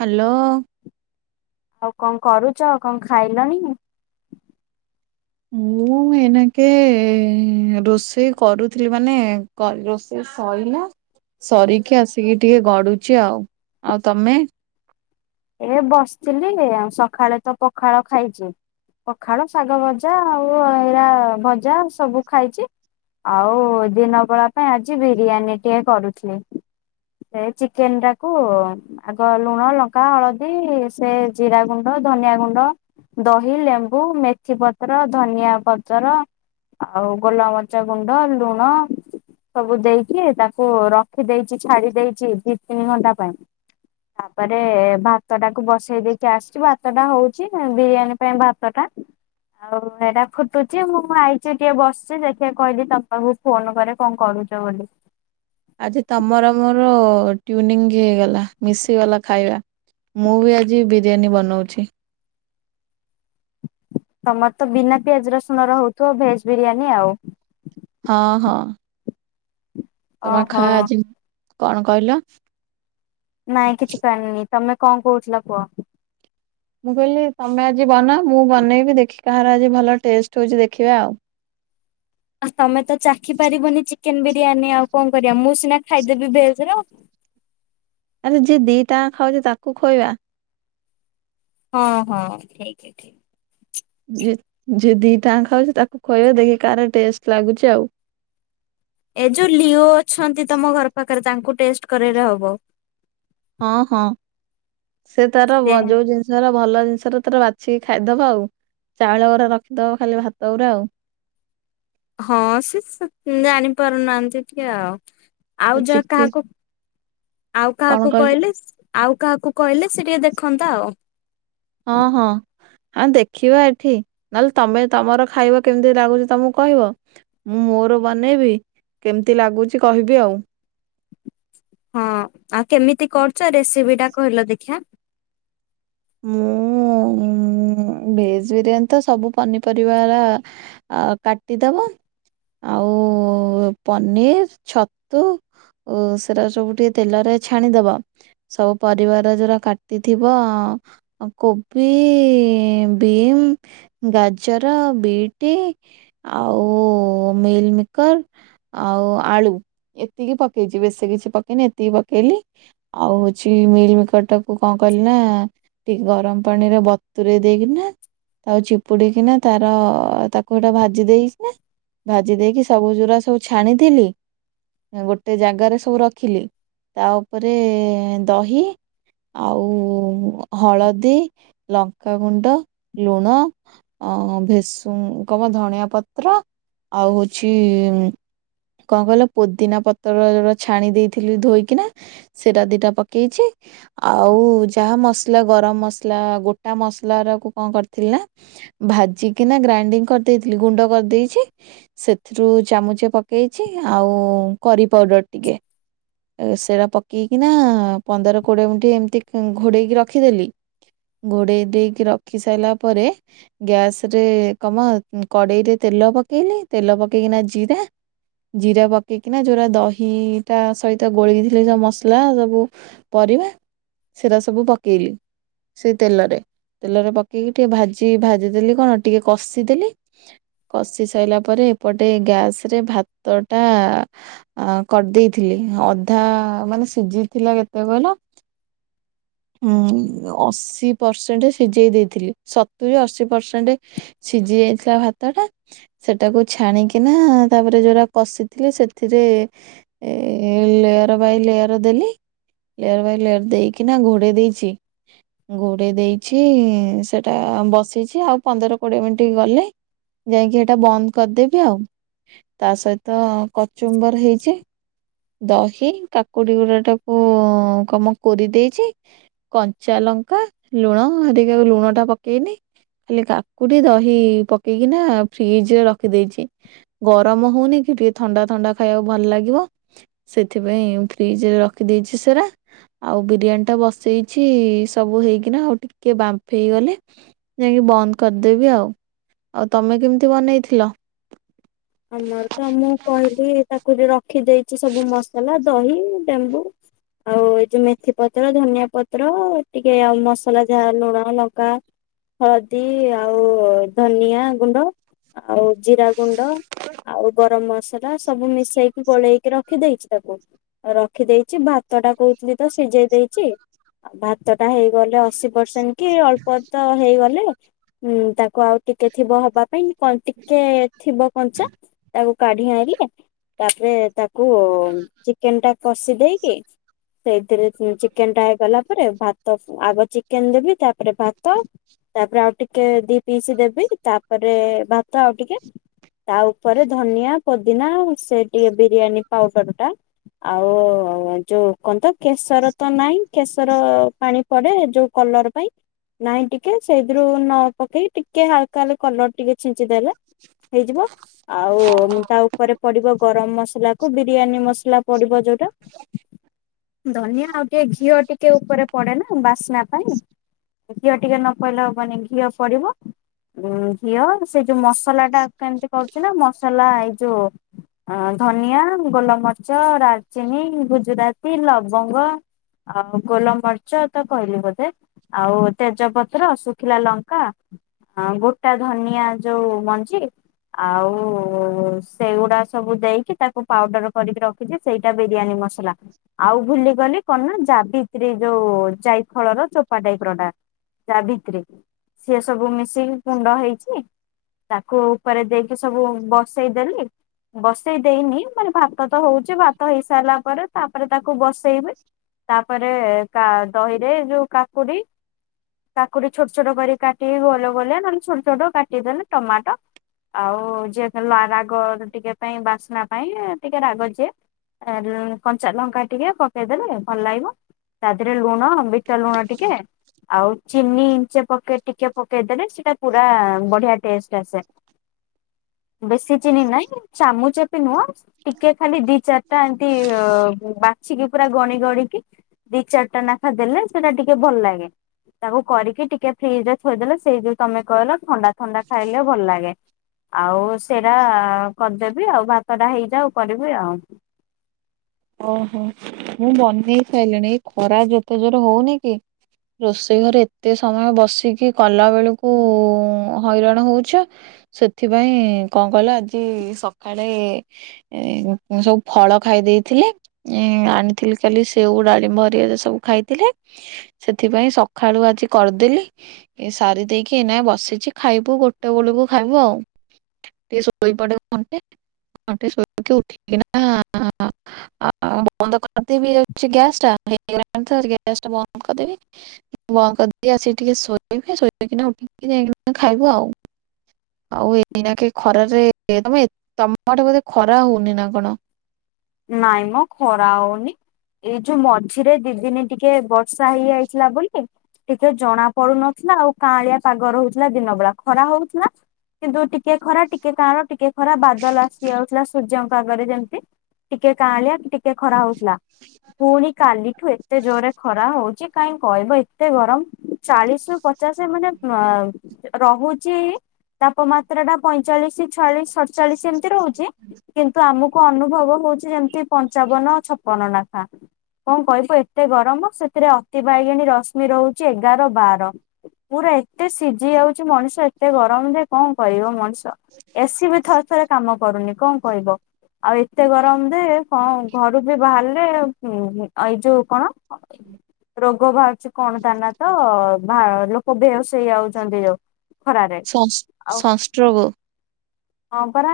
Hello ଆଉ କଣ କରୁଛ କଣ ଖାଇଲନି? ମୁଁ ଏନାକେ ରୋଷେଇ କରୁଥିଲି ମାନେ କଲ ରୋଷେଇ ସଈଲା ସରିକି ଆସିକି ଟିକେ ଗଡୁଛି ଆଉ ଆଉ ତମେ? ଏ ବସିଥିଲି ଆ ସକାଳେ ତ ପଖାଳ ଖାଇଛି ପଖାଳ ଶାଗ ଭଜା ଆଉ ଏଇରା ଭଜା ସବୁ ଖାଇଛି। ଆଉ ଦିନ ବଳା ପାଇଁ ଆଜି ବିରିୟାନୀ ଟିକେ କରୁଥିଲି। ସେ ଚିକେନ ଟାକୁ ଆଗ ଲୁଣ ଲ ତକା ହଳଦୀ ସେ ଜିରା ଗୁଣ୍ଡ ଧନିଆ ଗୁଣ୍ଡ ଦହି ଲେମ୍ବୁ ମେଥି ପତ୍ର ଧନିଆ ପତର। ଆଉ ଗୋଲାମଚା ଗୁଣ୍ଡ ଲୁଣ ସବୁ ଦେଇକି ତାକୁ ରଖିଦେଇଛି ଛାଡି ଦେଇେଇଛି ଦି ତିନି ଘଣ୍ଟା ପାଇଁ ହଁ ଗେ ଭାତ ଟାକୁ ବସେଇ ଦେଇକି ଆସିଛି ଭାତ ଟା ହଉଛି ବିରିୟାନୀ ପାଇଁ ଭାତ ଟା ଆଉ ଏଇଟା ଫୁଟୁଛି ମୁଁ ମୁଁ ଆଇଛି ଟିକେ ବସିଛି ଦେଖି କହିଲି ତମ ପାଖକୁ ଫୋନ କରେ କଣ କରୁଛ ବୋଲି। ଆଜି ତମର ମୋର ଟୁନି ହେଇଗଲା ମିଶିଗଲା ଖାଇବା। ମୁଁ ବି ଆଜି ବିରିୟାନୀ ବନାଉଛି। ତମର ତ ବିନା ପିଆଜ ରସୁଣ ରହୁଥିବ ଭେଜ ବିରିୟାନୀ ଆଉ ହଁ ହଁ ତମ ଓହୋ ଖା ଆଜି କଣ କହିଲ? ନାଇଁ କିଛି କରିିନି ତମେ କଣ କହୁଥିଲ କୁହ? ମୁଁ କହିଲି ତମେ ଆଜି ବନାଅ ମୁଁ ବନେଇବି ଦେଖି କାହାର ଆଜି ଭଲ ଟେଷ୍ଟ ହଉଛି ଦେଖିବା ଆଉ। ଆ ତମେ ତ ଚାଖି ପାରିବନି ଚିକେନ ବିରିୟାନୀ ଆଉ କଣ କରିବା ମୁଁ ସିନା ଖାଇଦେବି ଭେଜ ର ଆରେ ଯିଏ ଦି ଟାଙ୍କା ଖାଉଛି ତାକୁ ଖୋଇବା। ହଁ ହଁ ଠିକ ଅଛି ଠିକ। ଯିଏ ଯିଏ ଦି ଟାଙ୍କା ଖାଉଛି ତାକୁ ଖୋଇବା ଦେଖି କାହାର ଟେଷ୍ଟ ଲାଗୁଛି ଆଉ। ଏ ଯୋଉ ଲିଓ ଅଛନ୍ତି ତମ ଘର ପାଖରେ ତାଙ୍କୁ ଟେଷ୍ଟ କରେଇଲେ ହବ। ହଁ ହଁ ସେ ତାର ବ ଯୋଉ ଜିନିଷ୍ ର ଭଲ ଜିନିଷରା ତାର ବାଛିକି ଖାଇଦବ ଆଉ ଚାଉଳ ଗୁଡା ରଖିଦବ ଖାଲି ଭାତ ଗୁଡା ଆଉ। ହଁ ସେ ଜାଣିପାରୁନାହାନ୍ତି ଟିକେ ଆଉ ସେ ଆଉ ଯାହା ଚିକି କାହାକୁ ଆଉ କଣ କାହାକୁ କହିଲି କଇଲେ ଆଉ କାହାକୁ କଇଲେ ସେ ଟିକେ ଦେଖନ୍ତା ଆଉ। ହଁ ହଁ। ହଁ ଦେଖିବା ଏଠି ନହେଲେ ତମେ ତମର ଖାଇବ କେମିତି ଲାଗୁଚି ତମକୁ କହିବ? ମୁଁ ମୋର ବନେଇବି କେମିତି ଲାଗୁଚି କହିବି ଆଉ। ହଁ ଆଉ କେମିତି କରୁଚ ରେସିପି ଟା କହିଲ ଦେଖିଆ? ମୁଁ ଭେଜ ବିରିୟାନୀ ତ ସବୁ ପନିପରିବାରା ଆଁ କାଟିଦବ। ଆଉ ପନିର ଛତୁ ଓ ସେରା ସବୁ ଟିକେ ତେଲରେ ଛାଣିଦବ। ସବୁ ପରିବାଗୁରା ଯୋଉରା କାଟିଥିବ କୋବି ବିମ୍, ଗାଜର, ବିଟ୍ ଆଉ ମିଲ ମିକର ଆଉ ଆଳୁ ଏତିକି ପକେଇଚି ବେଶୀ କିଛି ପକେଇନି ଏତିକି ପକେଇଲି। ଆଉ ହଉଛି ମିଲ୍ ମିକରଟା କୁ କଣ କଲି ନା ଟିକେ ଗରମ ପାଣିରେ ବତୁ ବତୁରେଇ ଦେଇକିନା ତାକୁ ଚିପୁଡିକିନା ତାର ତାକୁ ସେଇଟା ଭାଜି ଦେଇକିନା। ଭାଜି ଦେଇକି ସବୁ ଯୋଉରା ସବୁ ଛାଣିଥିଲି ଗୋଟେ ଜାଗାରେ ସବୁ ରଖିଲି ତା ଉପରେ ଦହି ଆଉ ହଳଦୀ, ଲଙ୍କାଗୁଣ୍ଡ, ଲୁଣ ଅଁ ଭେଷୁ କମ ଧଣିଆ ପତ୍ର ଆଉ ହଉଛି କଣ କହିଲ ପୋଦିନା ପତ୍ର ଯୋଉରା ଛାଣି ଦେଇଥିଲି ଧୋଇକିନା। ସେଇଟା ଦିଟା ପକେଇଚି ଆଉ ଯାହା ମସଲା ଗରମ ମସଲା ଗୋଟ ତା ମସଲ ଗୁରାକୁ କଣ କରିଥିଲା ନା ଭାଜିିକିନା ଗ୍ରାଇଣ୍ଡିଙ୍ଗ କରିଦେଇଥିଲି ଗୁଣ୍ଡ କରିଦେଇଛି। ସେଥିରୁ ଚାମୁଚେ ପକେଇଛି ଆଉ କରି ପାଉଡର ଟିକେ। ଏ ସେରା ପକେଇକିନା ପନ୍ଦର କୋଡ଼ିଏ ମିନିଟ ଏମିତି ଘୋଡ଼େଇକି ରଖିଦେଲି। ଘୋଡ଼େଇ ଦେଇକି ରଖି ସାଇଲା ପରେ। ଗ୍ୟାସ ରେ କମ କଡେଇରେ ତେଲ ପକେଇଲି ତେଲ ପକେଇକିନା ଜିରା ଜିରା ପକେଇକିନା ଯୋଉରା ଦହିଟା ସହିତ ଗୋଳେଇଥିଲି ଯୋଉ ମସଲା ସବୁ ପରିବା ସେରା ସବୁ ପକେଇଲି। ସେ ତେଲରେ ତେଲରେ ପକେଇକି ଟିକେ ଭାଜି ଭାଜିଦେଲି କଣ ଟିକେ କଷିଦେଲି କଷି ସାଇଲା ପରେ ଏପଟେ ଗ୍ୟାସ ରେ ଭାତ ଟା ଅ କରିଦେଇଥିଲି ଅଧା ମାନେ ସିଜିଥିଲା କେତେ କହିଲ। ହୁଁ ଅଶ୍ ଅଶୀ ପରସେଣ୍ଟ ସିଝେଇ ଦେଇଥିଲି ସତୁରି ଅଶୀ ପରସେଣ୍ଟ ସିଜି ଯାଇଥିଲା ଭାତ ଟା। ସେଟାକୁ ଛାଣିକିନା ତାପରେ ଯୋଉଟା କଷିଥିଲି ସେଥିରେ ଏ ଲେୟର ବାଇ ଲେୟର ଦେଲି। ଲେୟର ବାଇ ଲେୟର ଦେଇକିନା ଘୋଡେଇ ଦେଇଛି। ଘୋଡେ଼ଇ ଦେଇଛି ସେଟା ବସିଛି ଆଉ ପନ୍ଦର କୋଡିଏ ମିନିଟ ଗଲେ ଯାଇଁକି ସେଟା ବନ୍ଦ କରିଦେବି ଆଉ। ତା ସହିତ କଚୁମ୍ବର ହେଇଛି। ଦହି କାକୁଡି ଗୁରା ଟାକୁ କମ କୋରି ଦେଇଛି। କଞ୍ଚା ଲଙ୍କା ଲୁଣହରିକା ଟିକ ଲୁଣ ଟା ପକେଇନି। ଖାଲି କାକୁଡି ଦହି ପକେଇକି ନା ଫ୍ରିଜ ରେ ରଖିଦେଇଛି। ଗରମ ହଉନି କି ଟିକେ ଥଣ୍ଡା ଥଣ୍ଡା ଖାଇବାକୁ ଭଲ ଲାଗିବ। ସେଥିପାଇଁ ଫ୍ରିଜ ରେ ରଖିଦେଇଛି ସେରା ଆଉ ବିରିୟାନୀ ଟା ବସେଇଛି ସବୁ ହେଇକିନା ଆଉ ଟିକେ ବାମ୍ଫ ହେଇଗଲେ ଯାଇକି ବନ୍ଦ କରିଦେବି ଆଉ। ଆଉ ତମେ କେମିତି ବନେଇଥିଲ? ଆମର ତ ମୁଁ କହିଲି ତାକୁ ରଖିଦେଇଛି ସବୁ ମସଲା ଦହି ଲେ ମ୍ବୁ ଆଉ ଏଇ ଯୋଉ ମେଥି ପତ୍ର ଧନିଆ ପତ୍ର ଟିକେ ଆଉ ମସଲା ଯାହା ଲୁଣ ଲଙ୍କା ହଳଦୀ ଆଉ ଧନିଆ ଗୁଣ୍ଡ ଆଉ ଜିରା ଗୁଣ୍ଡ। ଆଉ ଗରମ ମସଲା ସବୁ ମିଶେଇକି ଗୋଳେଇକି ରଖିଦେଇଛି ତାକୁ। ରଖିଦେଇଛି ଭାତ ଟା କହୁଥିଲି ତ ସିଝେଇ ଦେଇଛି। ଭାତ ଟା ହେଇଗଲେ ଅଶୀ ପରସେଣ୍ଟ କି ଅଳ୍ପ ତ ହେଇଗଲେ। ହୁଁ ତାକୁ ଆଉ ଟିକେ ଥିବ ହବା ପାଇଁ କଣ ଟିକେ ଥିବ କଞ୍ଚା ତାକୁ କାଢି ଆଇଁଲେ ତାପରେ ତାକୁ ଚିକେନ ଟା କଷି ଦେଇକି ସେଇଥିରେ ଚିକେନ ଟା ହେଇଗଲା ପରେ ଭାତ ଆଗ ଚିକେନ ଦେବି ତାପରେ ଭାତ। ତାପରେ ଆଉ ଟିକେ ଦି ପିସ୍ ଦେବି ତାପରେ ଭାତ ଆଉ ଟିକେ। ତା ଉପରେ ଧନିଆ ପୋଦିନା ସେ ଟିକେ ବିରିୟାନୀ ପାଉଡର ଟା। ଆଉ ଯୋଉ କନ୍ତ କେଶର ତ ନାଇଁ କେଶର ପାଣି ପଡେ ଯୋଉ କଲର ପାଇଁ। ନାଇଁ ଟିକେ ସେଇଥିରୁ ନ ପକେଇକି ଟିକେ ହାଲକା ହେଲେ କଲର ଟିକେ ଛିଞ୍ଚିଦଲେ। ହେଇଯିବ। ଆଉ ତା ଉପରେ ପଡିବ ଗରମ ମସଲା କୁ ବିରିୟାନୀ ମସଲା ପଡିବ ଯୋଉଟା। ଧନିଆ ଆଉ ଟିକେ ଘିଅ ଟିକେ ଉପରେ ପଡେ ନା ବାସ୍ନା ପାଇଁ। ଘିଅ ଟିକେ ନ ପଇଲେ ହବନି ମାନେ ଘିଅ ପଡିବ। ଉ ଘିଅ ସେ ଯୋଉ ମସଲା ଟା କେମିତି କରୁଚି ନା ମସଲା ଏଇ ଯୋଉ ଅ ଧନିଆ ଗୋଲମରିଚ ଡାଲଚିନି ଗୁଜୁରାତି ଲବଙ୍ଗ। ଆଉ ଗୋଲ ମରିଚ୍ଚ ତ କହିଲି ବୋଧେ। ଆଉ ତେଜପତ୍ର ଶୁଖିଲା ଲଙ୍କା ହଁ ଗୋଟା ଧନିଆ ଯୋଉ ମଞ୍ଜି। ଆଉ ସେଗୁଡା ସବୁ ଦେଇକି ତାକୁ ପାଉଡର କରିକି ରଖିଛିି ସେଇଟା ବିରିୟାନୀ ମସଲା। ଆଉ ଭୁଲି ଗଲି କଣ ନା ଯାବିତ୍ରୀ ଯୋଉ ଜାଇଫଳର ଚୋପା ଟାଇପ ର ଟା। ତା ଭିତରେ ସିଏ ସବୁ ମିଶିକି ଗୁଣ୍ଡ ହେଇଛି ତାକୁ ଉପରେ ଦେଇକି ସବୁ ବସେଇଦେଲି ବସେଇ ଦେଇନି ମାନେ ଭା ଭାତ ତ ହଉଛି ଭାତ ହେଇ ସାରିଲା ପରେ ତାପରେ ତାକୁ ବସେଇ ବେ ତାପରେ ତା ଦହି ରେ ଯୋଉ କାକୁଡି କାକୁଡି ଛୋଟ ଛୋଟ କରି କାଟିି ଗୋ ଗୋଲେ ନହେଲେ ଛୋଟ ଛୋଟ କାଟିଦେଲେ ଟମାଟ ଆଉ ଯିଏ ରାଗ ଟିକେ ପାଇଁ ବାସ୍ନା ପାଇଁ ଟିକେ ରାଗ ଯିଏ। କଞ୍ଚା ଲଙ୍କା ଟିକେ ପକେଇଦେଲେ ଭଲ ଲାଗିବ। ତା ଦେହରେ ଲୁଣ ବିଟ ଲୁଣ ଟିକେ ଆଉ ଚିନି ଇଞ୍ଚେ ପକେଇ ଟିକେ ପକେଇଦେଲେ ସେଟା ପୁରା ବଢିଆ ଟେଷ୍ଟ ଆସେ। ବେଶୀ ଚିନି ନାଇଁ ଚାମୁଚ ଏ ବି ନୁଅଁ। ଟିକେ ଖାଲି ଦି ଚାରିଟା ଏମିତି ଅ ବାଛିକି ପୁରା ଗଣି ଗଣିକି ଦି ଚାରିଟା ନେଖା ଦେଲେ ସେଟା ଟିକେ ଭଲ ଲାଗେ। ତାକୁ କରିକି ଟିକେ ଫ୍ରିଜରେ ଥୋଇଦେଲେ ସେଇ ଯୋଉ ତମେ କହିଲ ଥଣ୍ଡା ଥଣ୍ଡା ଖାଇଲେ ଭଲ ଲାଗେ। ଆଉ ସେରା କରିଦେବି ଆଉ ଭାତଟା ହେଇଯାଉ କରିବି ଆଉ। ଓହୋ ମୁଁ ବନେଇ ସାଇଲିଣି ଏଇ ଖରା ଯେତେ ଜୋର ହୋଉନି କି। ରୋଷେଇ ଘରେ ଏତେ ସମୟ ବସିକି କଲା ବେଳକୁ ହଇରାଣ ହୋଉଛ। ସେଥିପାଇଁ କଣ କହିଲ ଆଜି ସକାଳେ ଏଁ ସବୁ ଫଳ ଖାଇ ଦେଇ ଥିଲି। ଏଁ ଆଣିଥିଲି କାଲି ସେଉ, ଡାଳିମ୍ବ ହେରିକା ଯେ ସବୁ ଖାଇଥିଲେ। ସେଥିପାଇଁ ସକାଳୁ ଆଜି କରିଦେଲି। ଏଇ ସାରି ଦେଇକି ଏଇନା ବସିଚି ଖାଇବୁ ଗୋଟେ ବେଳକୁ ଖାଇବୁ ଆଉ। ଏ ଶୋଇପଡେ ଘଣ୍ଟେ। ଘଣ୍ଟେ ଶୋଇକି ଉଠିକି ନା ଆ ବନ୍ଦ କରିଦେବି ଯାଉଚି ଗ୍ୟାସ୍ ଟା ହେଇଗଲାଣି ତ ଟିକେ ଗ୍ୟାସ୍ ଟା ବନ୍ଦ କରିଦେବି। ବନ୍ଦ କରିଦିଏ ଆସିକି ଟିକେ ଶୋଇବି। ଶୋଇ ପଡିକିନା ଉଠିକି ଯାଇକିନା ଖାଇବୁ ଆଉ। ଆଉ ଏଇନା କେ ଖରାରେ ତମେ ଏ ତମଠୁ ବୋଧେ ଖରା ହୋଉନି ନା କଣ? ନାଇଁ ମ ଖରା ହୋଉନି। ଏଇ ଯୋଉ ମଝିରେ ଦି ଦିନ ଟିକେ ବର୍ଷା ହେଇଯାଇଥିଲା ବୋଲି ଟିକେ ଜଣା ପଡୁ ନଥିଲା ଆଉ କାଁଳିଆ ପାଗ ରହୁଥିଲା ଦିନ ବେଳା, ଖରା ହୋଉଥିଲା କିନ୍ତୁ ଟିକେ ଖରା ଟିକେ କାଣ ଟିକେ ଖରା ବାଦଲ ଆସି ଯାଉଥିଲା ସୂର୍ଯ୍ୟଙ୍କ ଆଗରେ ଯେମତି। ଟିକେ କାଁଳିଆ ଟିକେ ଖରା ହୋଉଥିଲା ଫୁଣି କାଲିଠୁ ଏତେ ଜୋରରେ ଖରା ହୋଉଚି। କାଇଁ କହିବ ଏତେ ଗରମ ଚାଳିଶରୁ ପଚାଶ ମାନେ [unintelligible] ରହୁଚି ତାପମାତ୍ରାଟା ପଇଁଚାଳିଶ, ଛୟାଳିଶ, ସ ଢଚାଳିଶ ଏମିତି ରହୁଚି, କିନ୍ତୁ ଆମକୁ ଅନୁଭବ ହୋଉଚି ଯେମତି ପଞ୍ଚାବନ, ଛପନ ନାଖା। କଣ କହିବୁ ଏତେ ଗରମ ସେଥିରେ ଅତି ବାଇଗଣୀ ରଶ୍ମି ରହୁଚି ଏଗାର ବାର। ପୁରା ଏତେ ସିଝି ଯାଉଚି ମଣିଷ ଏତେ ଗରମ ଯେ କଂଣ କରିବ ମଣିଷ। ତ ଏସି ବି ଥରେ ଥରେ କାମ କରୁନି କଂଣ କହିବ ଆଉ ଏତେ ଗ ରମ ଦେ କଂ ଘରୁ ଯେ ବାହାରିଲେ ହୁଁ ଅଇ ଯୋଉ କଣ ରୋଗ ବାହାରୁଚ କଣ ତା ନାଁ ତ ଭା ଲୋ କ ବେହୋସ ହେଇଯାଉଚନ୍ତି ଯୋଉ ଖରାରେ ସଂସ୍ ଆଉ ସଂଷ୍ଟ୍ରୋଗ ହଁ ପରା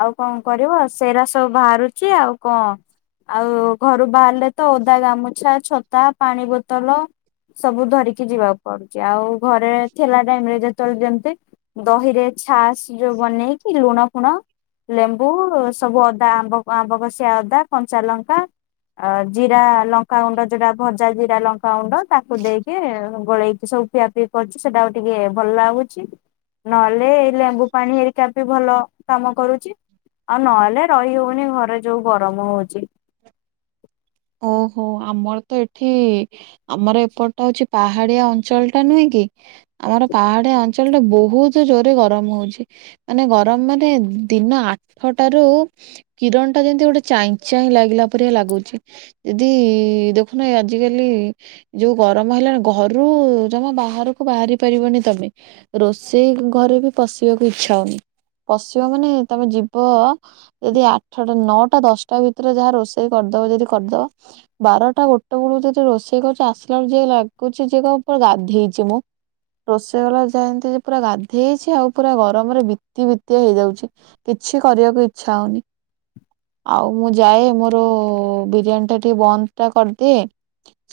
ଆଉ କଣ କରିବ ସେରା ସବୁ ବାହାରୁଚି ଆଉ କଣ। ଆଉ ଘରୁ ବାହାରିଲେ ତ ଓଦା ଗାମୁଛା, ଛତା, ପାଣି ବୋତଲ ସବୁ ଧରିକି ଯିବାକୁ ପଡୁଚି ଆଉ ଘରେ ଥିଲା ଟାଇମରେ ଯେତବେଳେ ଯେମତି ଦହିରେ ଛାସ୍‌ ଯୋଉ ବନେଇକି ଲୁଣ ଫୁଣ ଲେମ୍ବୁ ସବୁ ଅ ତା ଆମ୍ବ ଆମ୍ବ କଷିଆ ଅଦା କଞ୍ଚା ଲଙ୍କା ଆ ଜିରା ଲଙ୍କାଗୁଣ୍ଡ ଯୋଉଟା ଭଜା ଜିରା ଲଙ୍କାଗୁଣ୍ଡ ତାକୁ ଦେଇକି ଗୋଳେଇକି ସବୁ ପିଆ ପି କରୁଚୁ ସେଟା ଆଉ ଟିକେ ଭଲ ଲାଗୁଚି। ନହେଲେ ଏଇ ଲେମ୍ବୁ ପାଣି ହେରିକା ବି ଭଲ କାମ କରୁଚି ଆଉ ନହେଲେ ରହି ହୋଉନି ଘରେ ଯୋଉ ଗରମ ହୋଉଚି। ଓହୋ ଆମର ତ ଏଠି ଆମର ଏପଟା ହୋଉଚି ପାହାଡିଆ ଅଞ୍ଚଳଟା ନୁହେଁ କି। ଆମର ପାହାଡିଆ ଅଞ୍ଚଳଟା ବୋହୁତ ଜୋରେ ଗରମ ହୋଉଚି। ମାନେ ଗରମ ମାନେ ଦିନ ଆଠଟାରୁ କିରଣଟା ଯେମତି ଗୋଟେ ଚାଇଁ ଚାଇଁ ଲାଗିଲା ପରିଆ ଲାଗୁଚି। ଯଦି ଦେଖୁନ ଏ ଆଜିକାଲି ଯୋଉ ଗରମ ହେଲାଣି ଘରୁ ଜମା ବାହାରକୁ ବାହାରି ପାରିବନି ତମେ। ରୋଷେଇ ଘରେ ବି ପଶିବାକୁ ଇଚ୍ଛା ହୋଉନି। ପଶିବ ମାନେ ତମେ ଯିବ ଯଦି ଆଠଟା ନଅଟା ଦଶଟା ଭିତରେ ଯାହା ରୋଷେଇ କରିଦବ ଯଦି କରିଦବ। ବାରଟା ଗୋଟେ ବେଳକୁ ଯଦି ରୋଷେଇ କରୁଛ ଆସିଲା ବେଳକୁ ଯାହା ଲାଗୁଛି ଯିଏ କହିବ ପା ଗାଧେଇଚି ମୁଁ। ରୋଷେଇକଲାବେଳେ ଯାହା ଯେମତି ପୁରା ଗାଧେଇଛି ଆଉ ପୁରା ଗରମରେ ବିତି ବିତିଆ ହେଇଯାଉଚି। କିଛି କରିବା କୁ ଇଚ୍ଛା ହଉନି ଆଉ ମୁଁ ଯାଏ ମୋର ବି ପ୍ୟାନ୍ ଟା ଟିକେ ବନ୍ଦଟା କରିଦିଏ।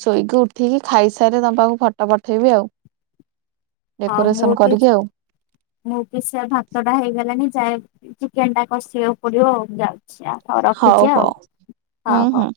ଶୋଇକି ଉଠିକି ଖାଇସାରେ ତମ ପାଖକୁ ଫଟୋ ପଠେଇବି ଆଉ। ହଁ ମୁଁ ଡେକୋରେସନ ବି କରିକି ଆଉ। ମୁଁ ବି ସେୟା ଭାତଟା ହେଇଗଲାଣି ଯାଏ ଚିକେନ ଟା କଷିବା କୁ ପଡିବ ଆଉ ଯାଅ ଆଛା ହଉ ରଖୁଚି ଆଉ ହୁଁ ହଉ ହୁଁ। ହଉ।